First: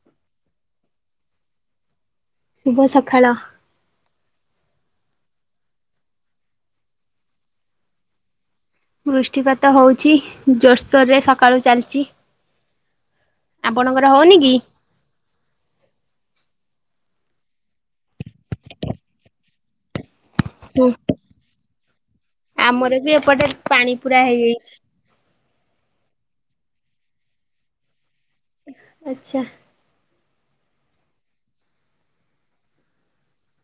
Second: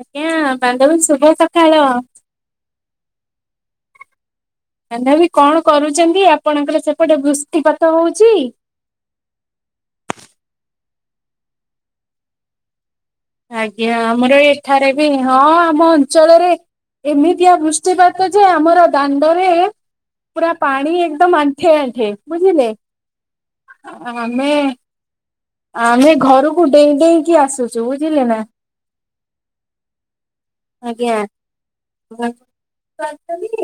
ଆଜ୍ଞା ବାନ୍ଧବୀ ଶୁଭ ସଖାଳ। ଶୁଭ ସଖାଳ। ବାନ୍ଧବୀ କଣ କରୁଚନ୍ତି ଆପଣଙ୍କର ସେପଟେ ବୃଷ୍ଟିପାତ ହୋଉଚି? ବୃଷ୍ଟିପାତ ହଉଚି ଜୋର ସୋରରେ ସକାଳୁ ଚାଲଚି। ଆଜ୍ଞା ଆମର ଏଠାରେ ବି ହଁ ଆମ ଅଞ୍ଚଳରେ ଏମିତିଆ ବୃଷ୍ଟିପାତ ଯେ ଆମର ଦାଣ୍ଡରେ ପୁରା ହୁଁ। ପାଣି ଏକଦମ୍ ଆଣ୍ଠିଏ ଆଣ୍ଠିଏ ବୁଝିଲେ ଆମର ବି ଏପଟେ ପାଣି ଆ ପୁରା ଆମେ ହେଇଯାଇଛି [unintelligible] ଆମେ ଘରୁକୁ ଡେଇଁ ଡେଇଁକି ଆସୁଚୁ ବୁ ଆଚ୍ଛା। ଆଜ୍ଞା କୁହଁ।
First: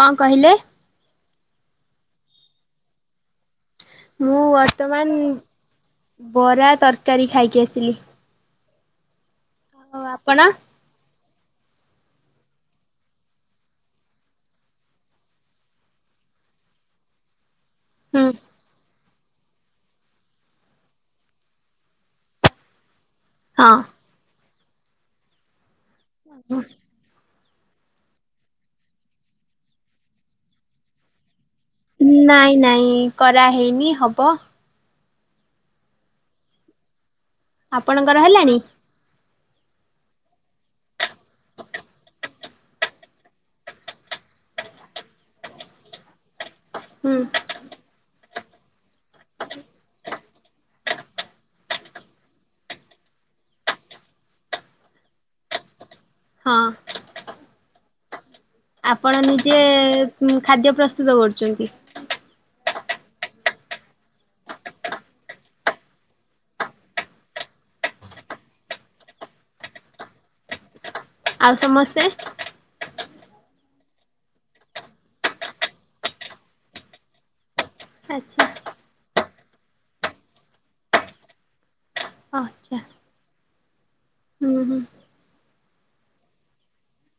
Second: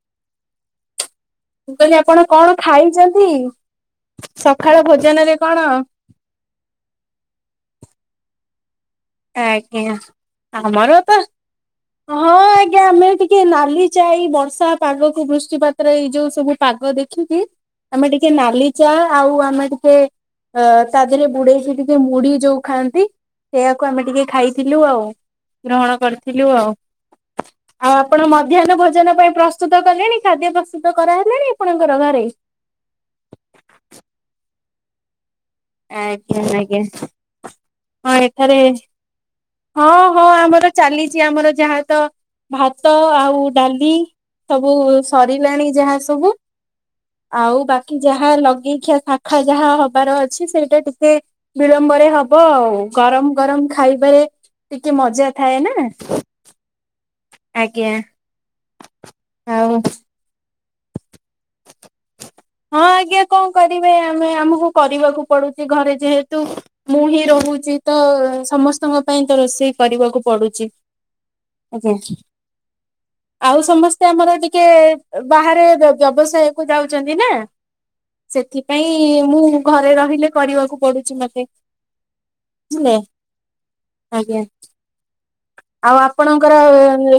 କଁ କହିଲେ? ମୁଁ କହିଲି ଆପଣ କଣ ଖାଇଚନ୍ତି? ମୁଁ ବର୍ତ୍ତମାନ ବରା ତରକାରୀ ଖାଇକି ଆସିଲି। ଆଜ୍ଞା ଆଉ ଆପଣ ଆମର ତ [unintelligible] ହଁ ଆଜ୍ଞା ଆମେ ଟିକେ ନାଲି ଚା ଏଇ ବର୍ଷା ପାଗକୁ ବୃଷ୍ଟି ପାତର ଏଇ ଯୋଉ ସବୁ ପାଗ ଦେଖିକି ଆମେ ହୁଁ ଟିକେ ନାଲି ଚା ଆଉ ଆମେ ଟିକେ ଅ ତା ଧେରେ ବୁଡ଼େଇକି ଟିକେ ମୁଢ଼ି ଯୋଉ ଖାଆନ୍ତି ହଁ। ସେଇଆକୁ ଆମେ ଟିକେ ଖାଇଥିଲୁ ଆଉ ଗ୍ରହଣ କରିଥିଲୁ ଆଉ। ଆଉ ଆପଣ ମଧ୍ୟାହ୍ନ ଭୋଜନ ପାଇଁ ପ୍ରସ୍ତୁତ କଲେଣି ଖାଦ୍ୟ ପ୍ରସ୍ତୁତ କରାହେଲେଣି? ନାଇଁ ନାଇଁ କରାହେଇନି ହବ। ଆଜ୍ଞା ଆଜ୍ଞା। ହଁ ଆପଣଙ୍କର ହେଲାଣି? ଏଠାରେ ହଁ ହଁ ଆମର ଚାଲିଚି ଆମର ଯାହା ତ ଭାତ ଆଉ ଡାଲି ସବୁ ସରିଲାଣି ଯାହା ସବୁ। ହୁଁ ଆଉ ବାକି ଯାହା ଲଗ ଗେଇଖିଆ ଶାଖା ଯାହା ହବାର ଅଛି ସେଇଟା ଟିକେ ବିଳମ୍ବରେ ହବ ଆଉ ଗରମ ଗରମ ରମ ଖାଇବାରେ ଟିକେ ମଜା ଥାଏ ନା। ହଁ। ଆଜ୍ଞା। ଆପଣ ନିଜେ ଆଉ ଖାଦ୍ୟ ପ୍ରସ୍ତୁତ କରୁଛନ୍ତି। ହଁ, ଆଜ୍ଞା। କଣ କରିବେ ଆମେ ଆମକୁ କରିବାକୁ ପଡୁଛି ଘରେ ଯେହେତୁ ମୁଁ ହିଁ ରୋ ଉଛି ତ ସମସ୍ତଙ୍କ ପାଇଁ ତ ରୋଷେଇ କରିବାକୁ ପଡୁଛି। ଆଉ ଆଜ୍ଞା ସମସ୍ତେ? ଆଉ ସମସ୍ତେ ଆମର ଟିକେ ବାହାରେ ବ୍ୟବସାୟକୁ ଯାଉଛନ୍ତି ନା। ଆଚ୍ଛା। ସେଥିପାଇଁ ମୁଁ ଘରେ ରହିଲେ କରିବାକୁ ପଡୁଛି ମତେ। ଆଛା ବୁଝିଲେ ଆଜ୍ଞା ଉଁ ହୁଁ। ଆଉ ଆପଣଙ୍କର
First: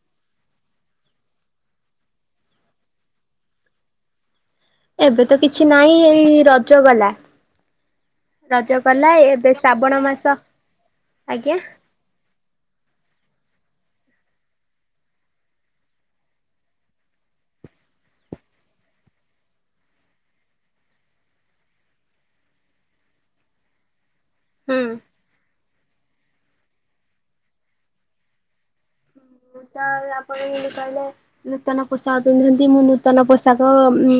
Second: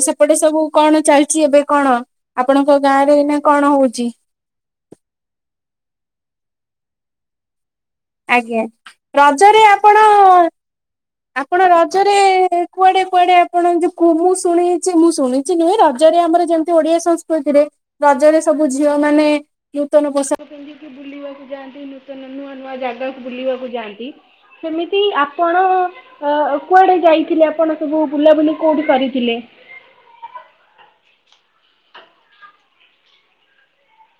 ସେପଟେ ସବୁ କଣ ଚାଲିଛି ଏବେ କଣ ଆପଣ ଙ୍କ ଗାଁରେ ଏଇନା କଣ ହଉଛି? ଏବେ ତ କିଛି ନାହିଁ ଏଇ ରଜ ଗଲା। ଆଜ୍ଞା ରଜ ଗଲା ଏବେ ରଜରେ ଆପଣ ଶ୍ରାବଣ ମାସ ଆଜ୍ଞା ଆପଣ ରଜରେ କୁଆଡେ କୁଆଡେ ଆପଣ ଜାଗାକୁ ମୁଁ ଶୁଣଛି ମୁଁ ଶୁଣିଛି ନୁହେଁ ରଜରେ ଆମର ଯେମିତି ଓଡିଆ ସଂସ୍କୃତିରେ ରଜରେ ସବୁ ଝିଅମା ମାନେ ନୂତନ ପୋଷାକ ପିନ୍ଧିକି ବୁଲିବାକୁ ଯାଆନ୍ତି ନୂତନ ନୂଆ ନୂଆ ଜାଗ ଗାକୁ ବୁଲିବାକୁ ଯାଆନ୍ତି ହୁଁ ସେମିତି ମୁଁ ଆପ ଆପଣ ଅ କୁଆଡେ ଯାଇଥିଲେ ଆପଣ ସବୁ ବୁଲାବୁଲି କୋଉଠି କରିଥିଲେ? ମୁଁ ତ ଆପଣ ଯେମିତି କହିଲେ ନୂତନ ପୋଷାକ ପିନ୍ଧନ୍ତି ମୁଁ ନୂତନ ପୋଷାକ ଉଁ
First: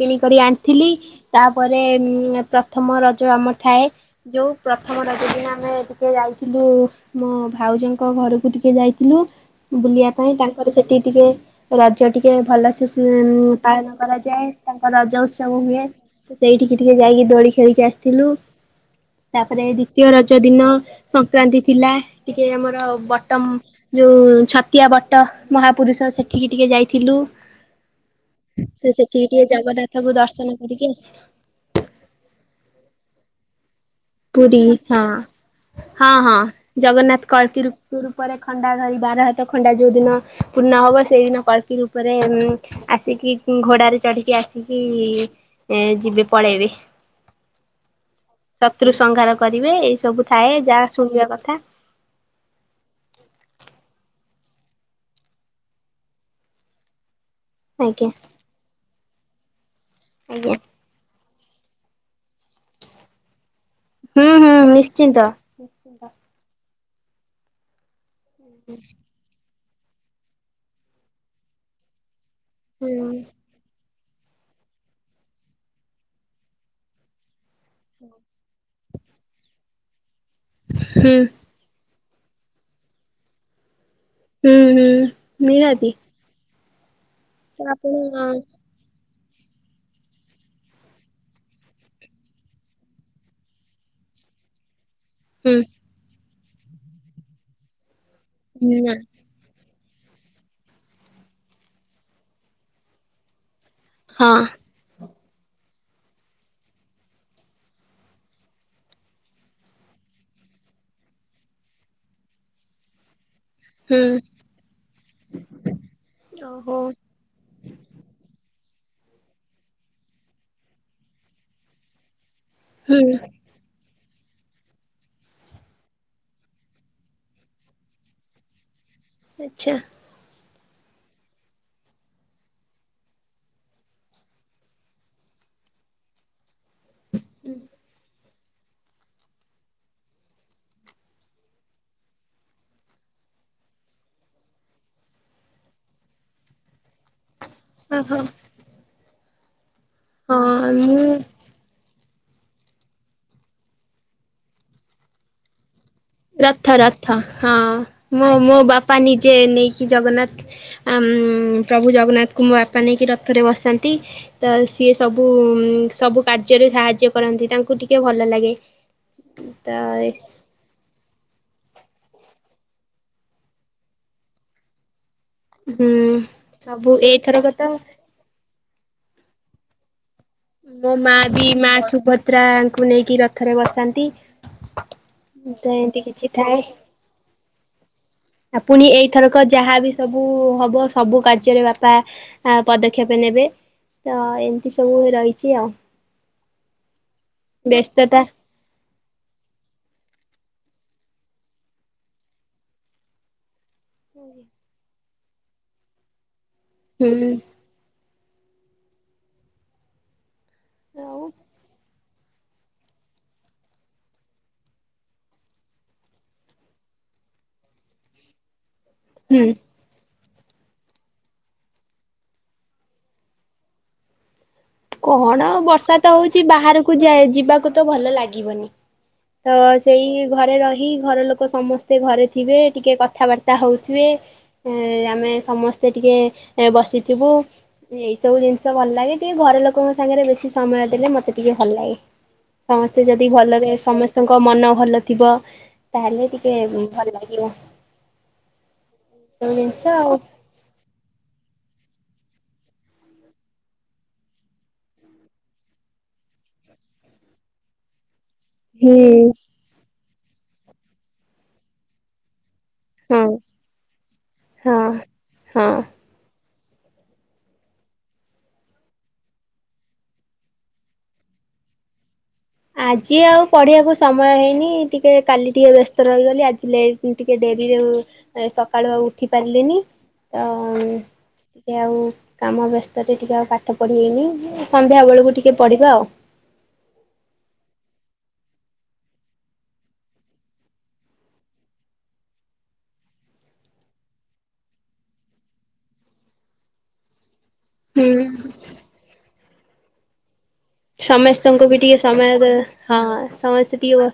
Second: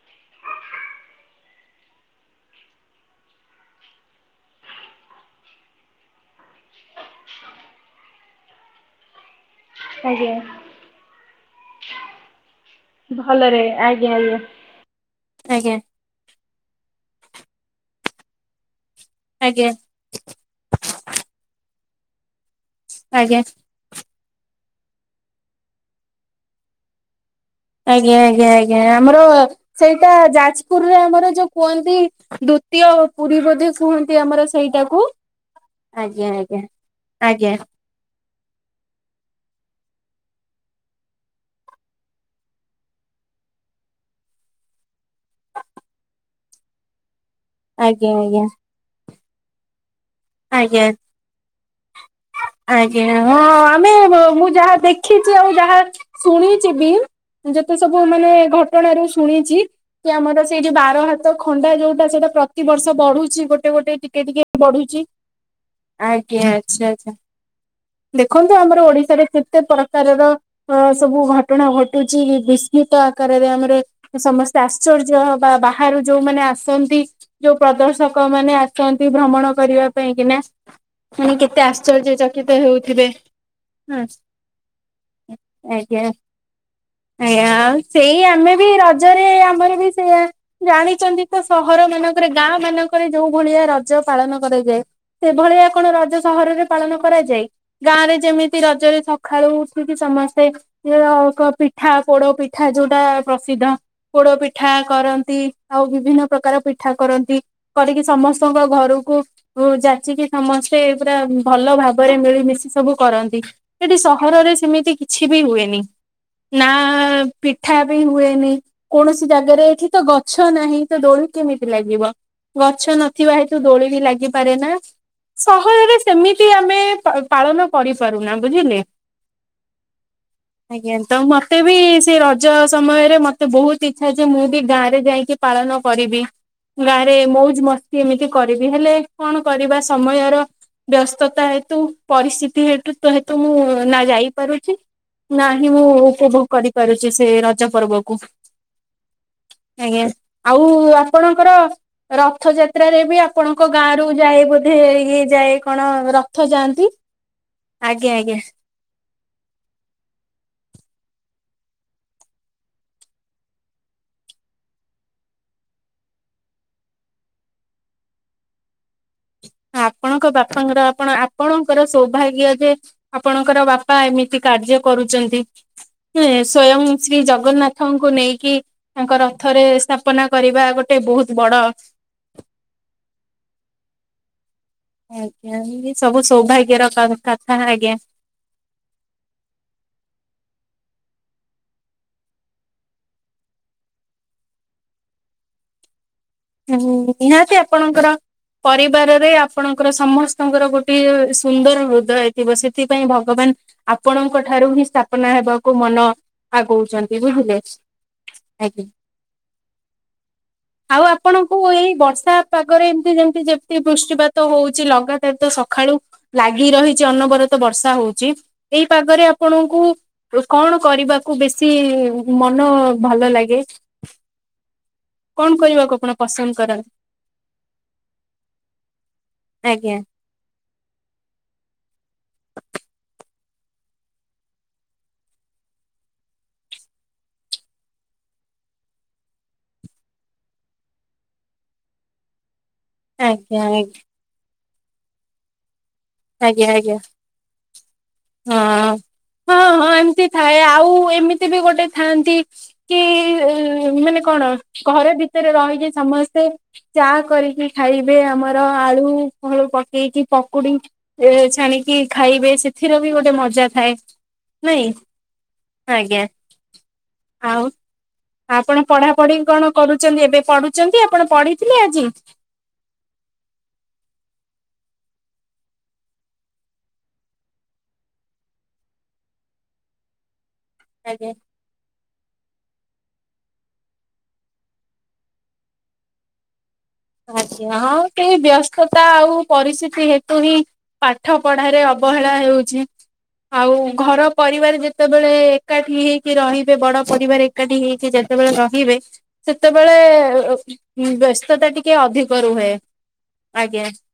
କିଣିକରି ଆଣିଥିଲି ତାପରେ ଉଁ ପ୍ରଥମ ରଜ ଆମର ଥାଏ ଯୋଉ ପ୍ର ପ୍ରଥମ ରଜ ଦିନ ଆମେ ଟିକେ ଯାଇଥିଲୁ, ମୋ ଭାଉଜଙ୍କ ଘରକୁ ଟିକେ ଯାଇଥିଲୁ। ବୁଲିବା ପାଇଁ ଆଜ୍ଞା ତାଙ୍କର ସେଠି ଟିକେ ରଜ ଟିକେ ଭଲସେ ସିମ୍ ଭଲରେ ପାଳନ ଆଜ୍ଞା କରାଯାଏ। ତାଙ୍କ ରଜ ଉତ୍ସବ ଆଜ୍ଞା। ହୁଏ ତ ସେଇଠିକି ଟିକେ ଯାଇକି ଦୋଳି ଖେଳିକି ଆସି ଥିଲୁ ଆଜ୍ଞା ଆଜ୍ଞା ତାପରେ ଦ୍ଵିତୀୟ ରଜ ଦିନ ସଂକ୍ରାନ୍ତି ଥିଲା। ଇଏ ଆମର ଆଜ୍ଞା ବଟମ ଯୋଉ ଛତିଆ ବଟ ମହାପୁରୁଷ ସେଠିକି ଟିକେ ଯାଇଥିଲୁ। ଆଜ୍ଞା ଆଜ୍ଞା ତ ଆଜ୍ଞା ଆମର ସେଠିକି ଟିକେ ସେଇଟା ଜଗନ୍ନାଥଙ୍କୁ ଦର୍ଶନ କରିକି ଯାଜପୁରରେ ଆସିଲୁ। ଆମର ଯୋଉ କୁହନ୍ତି ଦୁ ଦ୍ୱିତୀୟ ପୁରୀ ବୋଧେ କୁହନ୍ତି ଆମର ପୁରୀ ହଁ ସେଇଟାକୁ ହଁ ଆଜ୍ଞା ହଁ ଆଜ୍ଞା ଜଗନ୍ନାଥ ଆଜ୍ଞା କଳ୍କୀ ରୂପ ଉପରେ ଖଣ୍ଡା ଧରି ବାର ହାତ ଖଣ୍ଡା ଯୋଉ ଦିନ ପୂର୍ଣ୍ଣ ହବ ସେଇଦିନ କଳ୍କୀ ରୂପରେ ଉଁ ଆସି କି ଘୋଡାରେ ଚଢ଼ିକି ଆସିକି ଏ ଯିବେ ପଳେଇବେ। ଆଜ୍ଞା ଆଜ୍ଞା। ଶତ୍ରୁ ସଂଘାର କରିବେ ଏଇ ସବୁ ଥାଏ ଆଜ୍ଞା ଯାହା ଶୁଣିବା କଥା ଆଜ୍ଞା ହଁ ଆମେ [unintelligible] ମୁଁ ଯାହା ଦେଖିଛି ଆଉ, ଯାହା ଶୁଣିଛି ବି ଯେତେ ସବୁ ଆଜ୍ଞା ମାନେ ଘଟଣାରୁ ଶୁ ଶୁଣିଛି କି ଆମର ଆଜ୍ଞା। ସେଇ ଯୋଉ ବାର ହାତ ଖଣ୍ଡା ଯୋଉଟା ସେଇଟା ପ୍ର ତି ବର୍ଷ ବଢୁଛି ଗୋଟେ ଗୋଟେ ଟିକେ ହୁଁ ଟିକେ ହୁଁ ବଢୁଛି, ନିଶ୍ଚିନ୍ତ। ଆଜ୍ଞା। ଆଚ୍ଛା ଆଚ୍ଛା ଦେଖନ୍ତୁ ଆମର ଓଡିଶାରେ କେତେ ପ୍ରକାରର ଅ ସବୁ ଘଟଣା ଘଟୁଛି ହୁଁ ବିସ୍ମିତ ଆକାରରେ ଆମର ସମସ୍ତେ ଆଶ୍ଚର୍ଯ୍ୟ ହବା ବାହାରୁ ଯୋଉମାନେ ଆସନ୍ତି ଯୋଉ ପ୍ରଦର୍ଶକ ମାନେ ଆସ ସନ୍ତି ଭ୍ରମଣ କରିବା ପାଇଁ କିନା ହୁଁ ଫୁଣି କେତେ ଆସ ଚର୍ଯ୍ୟ ଚକିତ ହେଉଥିବେ। ହଁ ହୁଁ ହୁଁ ନିହାତି। ଆଜ୍ଞା। ଆଜ୍ଞା ତ ଆଉ ସେଇ ଆପଣ ଆମେ ବି ର ଜରେ ଆମର ବି ସେଇଆ ଜାଣିଛନ୍ତି ତ ସହର ମାନଙ୍କରେ ଗାଁ ମାନଙ୍କରେ ଯୋଉ ଭଳିଆ ରଜ ପାଳନ କରାଯାଏ। ହୁଁ ସେଭଳିଆ କଣ ରଜ ସହରରେ ପାଳନ କରାଯାଏ ଗାଁ ରେ ଯେମିତି ନା ରଜରେ ସଖାଳୁ ଉଠ ଉଠିକି ସମସ୍ତେ [unintelligible] ପିଠା ପୋଡ ପିଠା ଯୋଉଟା ପ୍ରସିଦ୍ଧ। ପୋଡ ହଁ ପିଠା କର ନ୍ତି, ଆଉ ବିଭିନ୍ନ ପ୍ରକାର ପିଠା କରନ୍ତି କରିକି ସମସ୍ତଙ୍କ ଘରକୁ ଓ ଯାଚିକି ସମସ୍ତେ ପୁରା ଭଲ ଭାବରେ ମିଳିମିଶି ସବୁ କରନ୍ତି। ସେଠି ହୁଁ ସହରରେ ସେମିତି କିଛି ବି ହୁଏନି। ନା ଓହୋ ପିଠା ବି ହୁଏନି କୌଣସି ଜାଗାରେ ଏଠି ତ ଗଛ ନାହିଁ ତ ଦୋଳି କେମିତି ଲାଗିବ? ଗଛ ହୁଁ ନଥିବା ହେତୁ ଦୋଳି ବି ଲାଗିବ ସହରରେ ସେମିତି ଆମେ ପାଳନ କରିପାରୁନା ବୁଝିଲେ। ଆଛା। ଆଜ୍ଞା ତ ମତେ ବି ସେ ରଜ ସମୟରେ ମତେ ବହୁତ ଇଚ୍ଛା, ଯେ ମୁଁ ବି ଗାଁ ରେ ଯାଇକି ପାଳନ କରିବି ଗାଁ ରେ ମଉଜ ମସ୍ତି ଏମିତି କରିବି ହେଲେ କଣ କରିବା ସମୟର ବ୍ୟସ୍ତତା ହେତୁ ପରିସ୍ଥିତି ହେତୁତୁ ମୁଁ ନା ଯାଇ ପାରୁଛି ନାହିଁ ମୁଁ ଉପଭୋଗ କରିପାରୁଛି ସେ ରଜ ପର୍ବକୁ। ଓହୋ ଆଜ୍ଞା ଆଉ ହଁ ମୁଁ ଆପଣଙ୍କର ରଥଯାତ୍ରାରେ ବି ଆପଣଙ୍କ ଗାଁ ରରୁ ଯାଏ ବୋଧେ ହେଇି ଯାଏ କଣ ରଥ ଯାଆନ୍ତି? ରଥ ହଁ ଆଜ୍ଞା ମୋ ଆଜ୍ଞା ମୋ ବାପା ନିଜେ ନେଇକି ଜଗନ୍ନାଥ ହୁଁ। ପ୍ରଭୁ ଜଗନ୍ନାଥଙ୍କୁ ବାପା ନେଇକି ରଥରେ ବସାନ୍ତି ତ ସିଏ ସବୁ ସବୁ କାର୍ଯ୍ୟରେ ସାହାଯ୍ୟ କରନ୍ତି ତାଙ୍କୁ ଟିକେ ଭଲ ଲାଗେ। ତ ଆପଣଙ୍କ ବାପାଙ୍କର ଆପ ଆପଣଙ୍କର ସୌଭାଗ୍ୟ ଯେ ଆପଣଙ୍କର ବାପା ଏମିତି କାର୍ଯ୍ୟ କରୁଛନ୍ତି। ହୁଁ ସ୍ଵୟଂ ସବୁ ଶ୍ରୀ ଏଇଥରକ ତ ଜଗନ୍ନାଥଙ୍କୁ ନେଇକି ତାଙ୍କ ରଥରେ ସ୍ଥାପନା କରିବା ମୋ ଗୋଟେ ମା ବହୁତ ବି ବଡ ମା ସୁଭଦ୍ରାଙ୍କୁ ନେଇକି ରଥରେ ବସାନ୍ତି। ତ ଆଜ୍ଞା ଏମିତି ସବୁ କିଛି ସୌଭାଗ୍ୟର କଥା ଆଜ୍ଞା। ଆ ପୁଣି ଏଇଥରକ ଯାହାବ ସବୁ ହବ ସବୁ କାର୍ଯ୍ୟରେ ବାପା ପଦକ୍ଷେପ ନେବେ ତ ଏମିତି ସବୁ ରହିଛି। ରହିଛି। ହୁଁ ନିହାତି ଆପଣଙ୍କର ବ୍ୟସ୍ତତା ପରିବାରରେ ଆପଣଙ୍କର ସମସ୍ତ ଙ୍କର ଗୋଟେ ସୁନ୍ଦର ହୃଦୟ ଥିବ ସେଥିପାଇଁ ଭଗବାନ ଆପଣଙ୍କ ଠାରୁ ହିଁ ସ୍ପନା ହେବାକୁ ମନ ଆଗଉଛନ୍ତି ହୁଁ। ବୁଝିଲେ। ଆଜ୍ଞା ଆଉ ଆପଣଙ୍କୁ ଏଇ ବର୍ଷ ତା ପାଗରେ ଏମତି ଯେମତି ଯେମତି ବୃଷ୍ଟିପାତ ହଉଛି, ଲଗାତାର ତ ସକାଳୁ ଲାଗି ରହିଛି ଅନ ତ ବର୍ଷା ହଉଛି ଏଇ ପାଗରେ ହୁଁ। ଆପଣଙ୍କୁ କଣ କରିବାକୁ ବେଶୀ ମନ ଭଲ ଲାଗେ? କଣ କରିବାକୁ ବର୍ଷା ତ ଆପଣ ହଉଛି ପସନ୍ଦ କରନ୍ତି ବାହାରକୁ ଯିବାକୁ ତ ଭଲ ଲାଗିବନି। ତ ଆଜ୍ଞା ସେଇ ଘରେ ରହି ଘର ଲୋକ ସମସ୍ତେ ଘରେ ଥିବେ ଟିକେ କଥାବାର୍ତ୍ତା ହଉଥିବେ ଆମେ ସମସ୍ତେ ଟିକେ ବ ବଥିବୁ ଏଇ ସବୁ ଜିନିଷ ଭଲ ଲେ ଟିକେ ଘର ଲୋକ ଲୋକଙ୍କ ସାଙ୍ଗରେ ବେଶି ସମୟ ଦେଲେ ମତେ ଟିକେ ଭଲ ଲାଗେ। ସମସ୍ତେ ଯଦି ଆଜ୍ଞା ଆଜ୍ଞା ଭଲରେ ସମସ୍ତଙ୍କ ମନ ଭଲ ଥିବ ତାହେଲେ ଟିକେ ଆଜ୍ଞା ଆଜ୍ଞା ଭଲ ଲାଗିବ। ହଁ ସବୁ ହଁ ଜିନିଷ ହଁ ଆଉ ଏମତି ଥାଏ ଆଉ ଏମିତି ବି ଗୋଟେ। ଗୋଟେ ଥାନ୍ତି କି ମାନେ କଣ ଘର ଭିତରେ ରହିକି ସମସ୍ତେ ଚା କରିକି ଖାଇବି ଆମର ଆଳୁ ହୁଁ। ଫଳୁ ପକେଇକି ପକୁଡି ଛାଣିକି ଖାଇବେ ସେ ଏଥିର ବି ହଁ ଗୋଟେ ମଜା ଥାଏ ହଁ ନାଇଁ ହଁ। ଆଜ୍ଞା। ଆଉ ଆପଣ ପଢାପଢି କଣ କରୁଛନ୍ତି, ଏବେ ପଢୁଛନ୍ତି ଆପଣ ପଢିଥିଲେ ଆଜି ଆଜି ଆଉ ପଢିବାକୁ ସମୟ ହେଇନି ଟିକେ କାଲି ଟିକେ ବ୍ୟସ୍ତ ରହିଗଲି, ଆଜି ଟିକେ ଡେରି ସକାଳୁ ଆଉ ଉଠି ପାରିଲେନି ତ ଆଜ୍ଞା ଟିକେ ଆଉ କାମ ବ୍ୟସ୍ତ ରେ ଟିକେ ଆଉ ପାଠ ପଢିବେନି ସନ୍ଧ୍ୟା ବେଳକୁ ଟିକେ ପଢିବା ଆଉ। ଆଜ୍ଞା ହଁ ଟିକେ ବ୍ୟସ୍ତତା ଆଉ ପରିସ୍ଥିତି ହେତୁ ହିଁ ପାଠ ପଢାରେ ଅବହେଳା ହେଉଛି। ଆଉ ଘର ପରିବାର ଯେତେବେଳେ ଏକାଠି ହେଇକି ରହିବେ ବଡ ପରିବାରେ ଏକାଠି ହୁଁ ହେଇକି ଯେତେବେଳେ ରହିବେ ସେତେବେଳେ ସମସ୍ତେଙ୍କୁ ବ୍ୟସ୍ତତା ବି ଟିକେ ଅଧିକ ସମୟରେ ରୁହେ। ହଁ ସମସ୍ତେ ଆଜ୍ଞା ଟିକେ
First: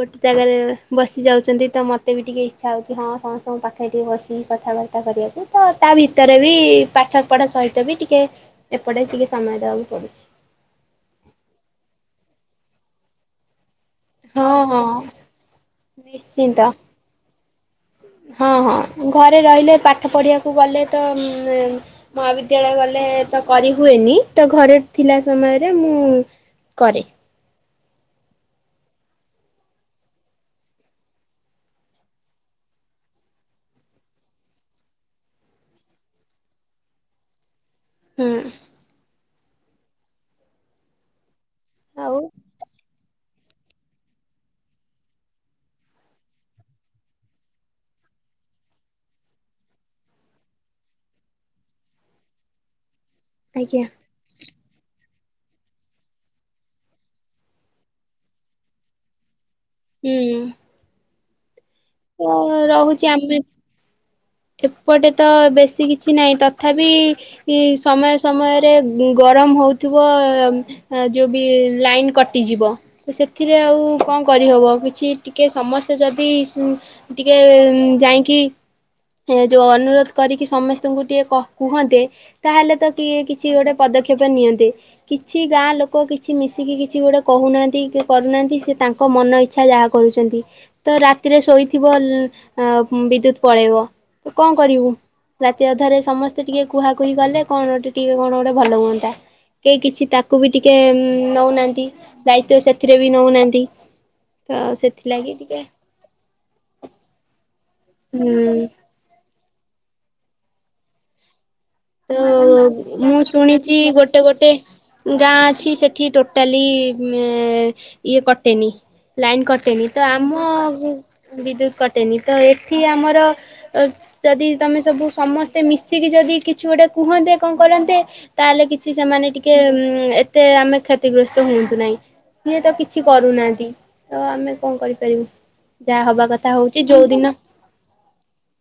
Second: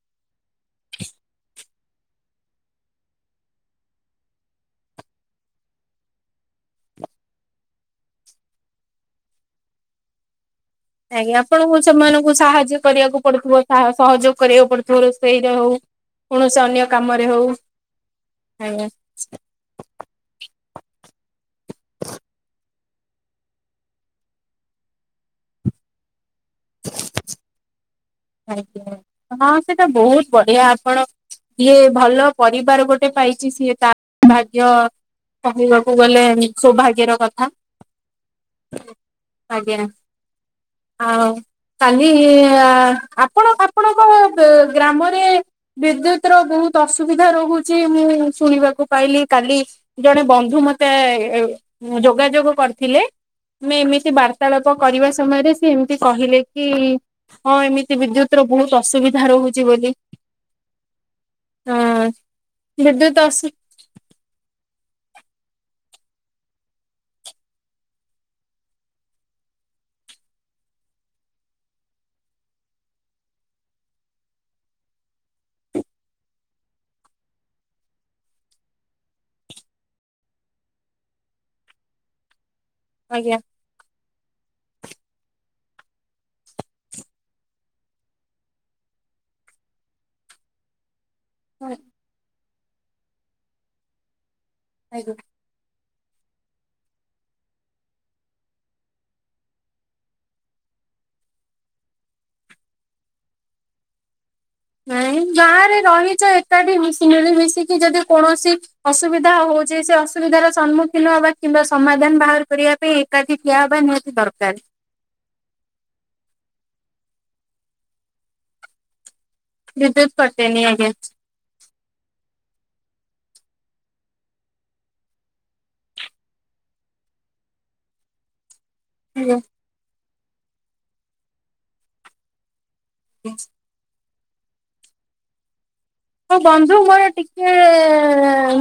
ଗୋଟେ ଜାଗାରେ ବସି ଯାଉଛନ୍ତି। ଏମିତି ତ ମତେ ବି ଟିକେ ଇଚ୍ଛା ହଉଛି ହଁ ସମସ୍ତଙ୍କ ପାଖରେ ଟିକେ ବସିକି କଥାବାର୍ତ୍ତା କରିବାକୁ ତ ତା ଭିତରେ ବି ପାଠ ପଢା ସହିତ ବି ଟିକେ ଏପଟେ ଟିକେ ସମୟ ଦବାକୁ ପଡୁଛି। ଆଜ୍ଞା ଆପଣଙ୍କୁ ସେମାନଙ୍କୁ ସାହାଯ୍ୟ କରିବାକୁ ପଡୁଥିବ। ସହଯୋଗ ହଁ କରିବାକୁ ପଡୁଥିବ ହଁ। ରୋଷେଇରେ ହଉ ନିଶ୍ଚିନ୍ତ କୌଣସି ଅନ୍ୟ କାମରେ ହଉ। ହଁ ହଁ ଆଜ୍ଞା ଘରେ ରହିଲେ ପାଠ ପଢିବାକୁ ଗଲେ ତ ଉ ମହାବିଦ୍ୟାଳୟ ଗଲେ। ତ କରି ହୁଏନି ତ ଘରେ ଥିଲା ସମୟରେ ମୁଁ କରେ। ଆଜ୍ଞା ହଁ ସେଟା ବହୁତ ବଢିଆ ଆପଣ ଇଏ ଭଲ ପରିବାର ଗୋଟେ ପାଇଚି ସିଏ ତା ଭାଗ୍ୟ କହିବାକୁ ଗଲେ ସୌଭାଗ୍ୟର କଥା। ହୁଁ। ଆଜ୍ଞା ଆଉ କାଲି ଆଉ ଆପଣ ଆପଣଙ୍କ ଗ୍ରାମରେ ବିଦ୍ୟୁତ ର ବହୁତ ଅସୁବିଧା ରହୁଛି ମୁଁ ମୁଁ ଶୁଣିବାକୁ ପାଇଲି କାଲି ଜଣେ ବନ୍ଧୁ ମତେ ଯୋଗାଯୋଗ କରିଥିଲେ। ମୁଁ ଆଜ୍ଞା ଏମିତି ବାର୍ତ୍ତାଳାପ କରିବା ସମୟରେ ସେ ଏମିତି କହିଲେ କି ହଁ ଏମିତି ବିଦ୍ୟୁତର ବହୁତ ଅସୁବିଧା ରହୁଛି। ବୋଲି ହୁଁ। ଅ ଓ ରହୁଛି ବିଦ୍ୟୁତ ଆମେ ଅସୁ ଏପଟେ ତ ବେଶୀ କିଛି ନାହିଁ ତଥାପି ସମୟ ସମୟରେ ଗରମ ହଉ ଥିବ ଲାଇନ କଟିଯିବ ସେଥିରେ ଆଉ କଣ କରିହବ? କିଛି ଟିକେ ସମସ୍ତେ ଯଦି ଟିକେ ଯାଇକି ଏ ଯୋଉ ଅନୁରୋଧ କରିକି ସମସ୍ତଙ୍କୁ ଟିକେ କୁହନ୍ତେ। ତାହେଲେ ତ କିଏ ଆଜ୍ଞା କିଛି ଗୋଟେ ପଦକ୍ଷେପ ପଦକ୍ଷେପ ନିଅନ୍ତେ କିଛି ଗାଁ ଲୋକ କିଛି ମିଶିକି କିଛି ଗୋଟେ କହୁନାହାନ୍ତି କି କରୁନାହାନ୍ତି ସେ ତାଙ୍କ ମନ ଇଚ୍ଛା ଯାହା କରୁଛନ୍ତି ତ ରାତିରେ ଶୋଇଥିବ ଆଜ୍ଞା ବିଦ୍ୟୁତ ପଳେଇବ କଣ କରିବୁ ରାତି ଅଧରେ ସମସ୍ତେ ଟିକେ କୁହାକୁହି ଖଲେ କଣ ଟିକେ କଣ ଗୋଟେ ଭଲ ହୁଅନ୍ତା। କେହି କିଛି ତାକୁ ବି ଟିକେ ନଉନାହାନ୍ତି ଦାୟିତ୍ଵ ସେଥିରେ ବି ନଉନାହାନ୍ତି। ତ ନାଇଁ ସେଥିଲାଗି ଟିକେ ଗାଁରେ ରହିଛ ଏ ମିଶି ମିଳିମଶିକି ଯଦି କୌଣସି ହୁଁ ଅସୁବିଧା ହଉଛି ସେ ଅସୁବିଧା ର ସମ୍ମୁଖୀନ ହବା। କିମ୍ବା ତ ସମାଧାନ ବାହାର କରିବା ପାଇଁ ମୁଁ ଏକାଠି ଠିଆ ଶୁଣିଛି ହବା ନିହାତି ଗୋଟେ ଗୋଟେ ଦରକାର। ଗାଁ ଅଛି ସେଠି ଟୋଟାଲି ଇଏ କଟେନି। ଲାଇନ୍ କଟେନି ତ ବିଦ୍ୟୁତ ଆମ କଟେନି ଆଜ୍ଞା ବିଦ୍ୟୁତ କଟେନି ତ ଏ କି ଆମର ଯଦି ତମେ ସବୁ ସମସ୍ତେ ମିଶିକି ଯଦି କିଛି ଗୋଟେ କୁହନ୍ତେ କଣ କରନ୍ତେ ତାହେଲେ କିଛି ସେମାନେ ଟିକେ ଏତେ ଆମେ କ୍ଷତିଗ୍ରସ୍ତ ହୁଅନ୍ତୁ ନାହିଁ ସିଏ ତ କିଛି କରୁନାହାନ୍ତି। ତ ଆମେ କଣ କରିପାରିବୁ? ଯାହା ହବା ହଁ କଥା ବନ୍ଧୁ ହଉଛି ଯୋଉ ମୋର ଦିନ ଟିକେ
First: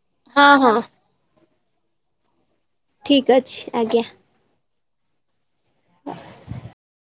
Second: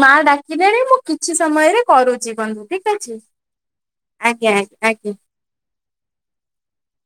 ମା ହଁ ହଁ ଡାକିଲେଣି ମୁଁ କିଛି ସମୟରେ କରୁଛି ବନ୍ଧୁ। ଠିକ ଅଛି ଆଜ୍ଞା ଆଜ୍ଞା ଆଜ୍ଞା। [unintelligible]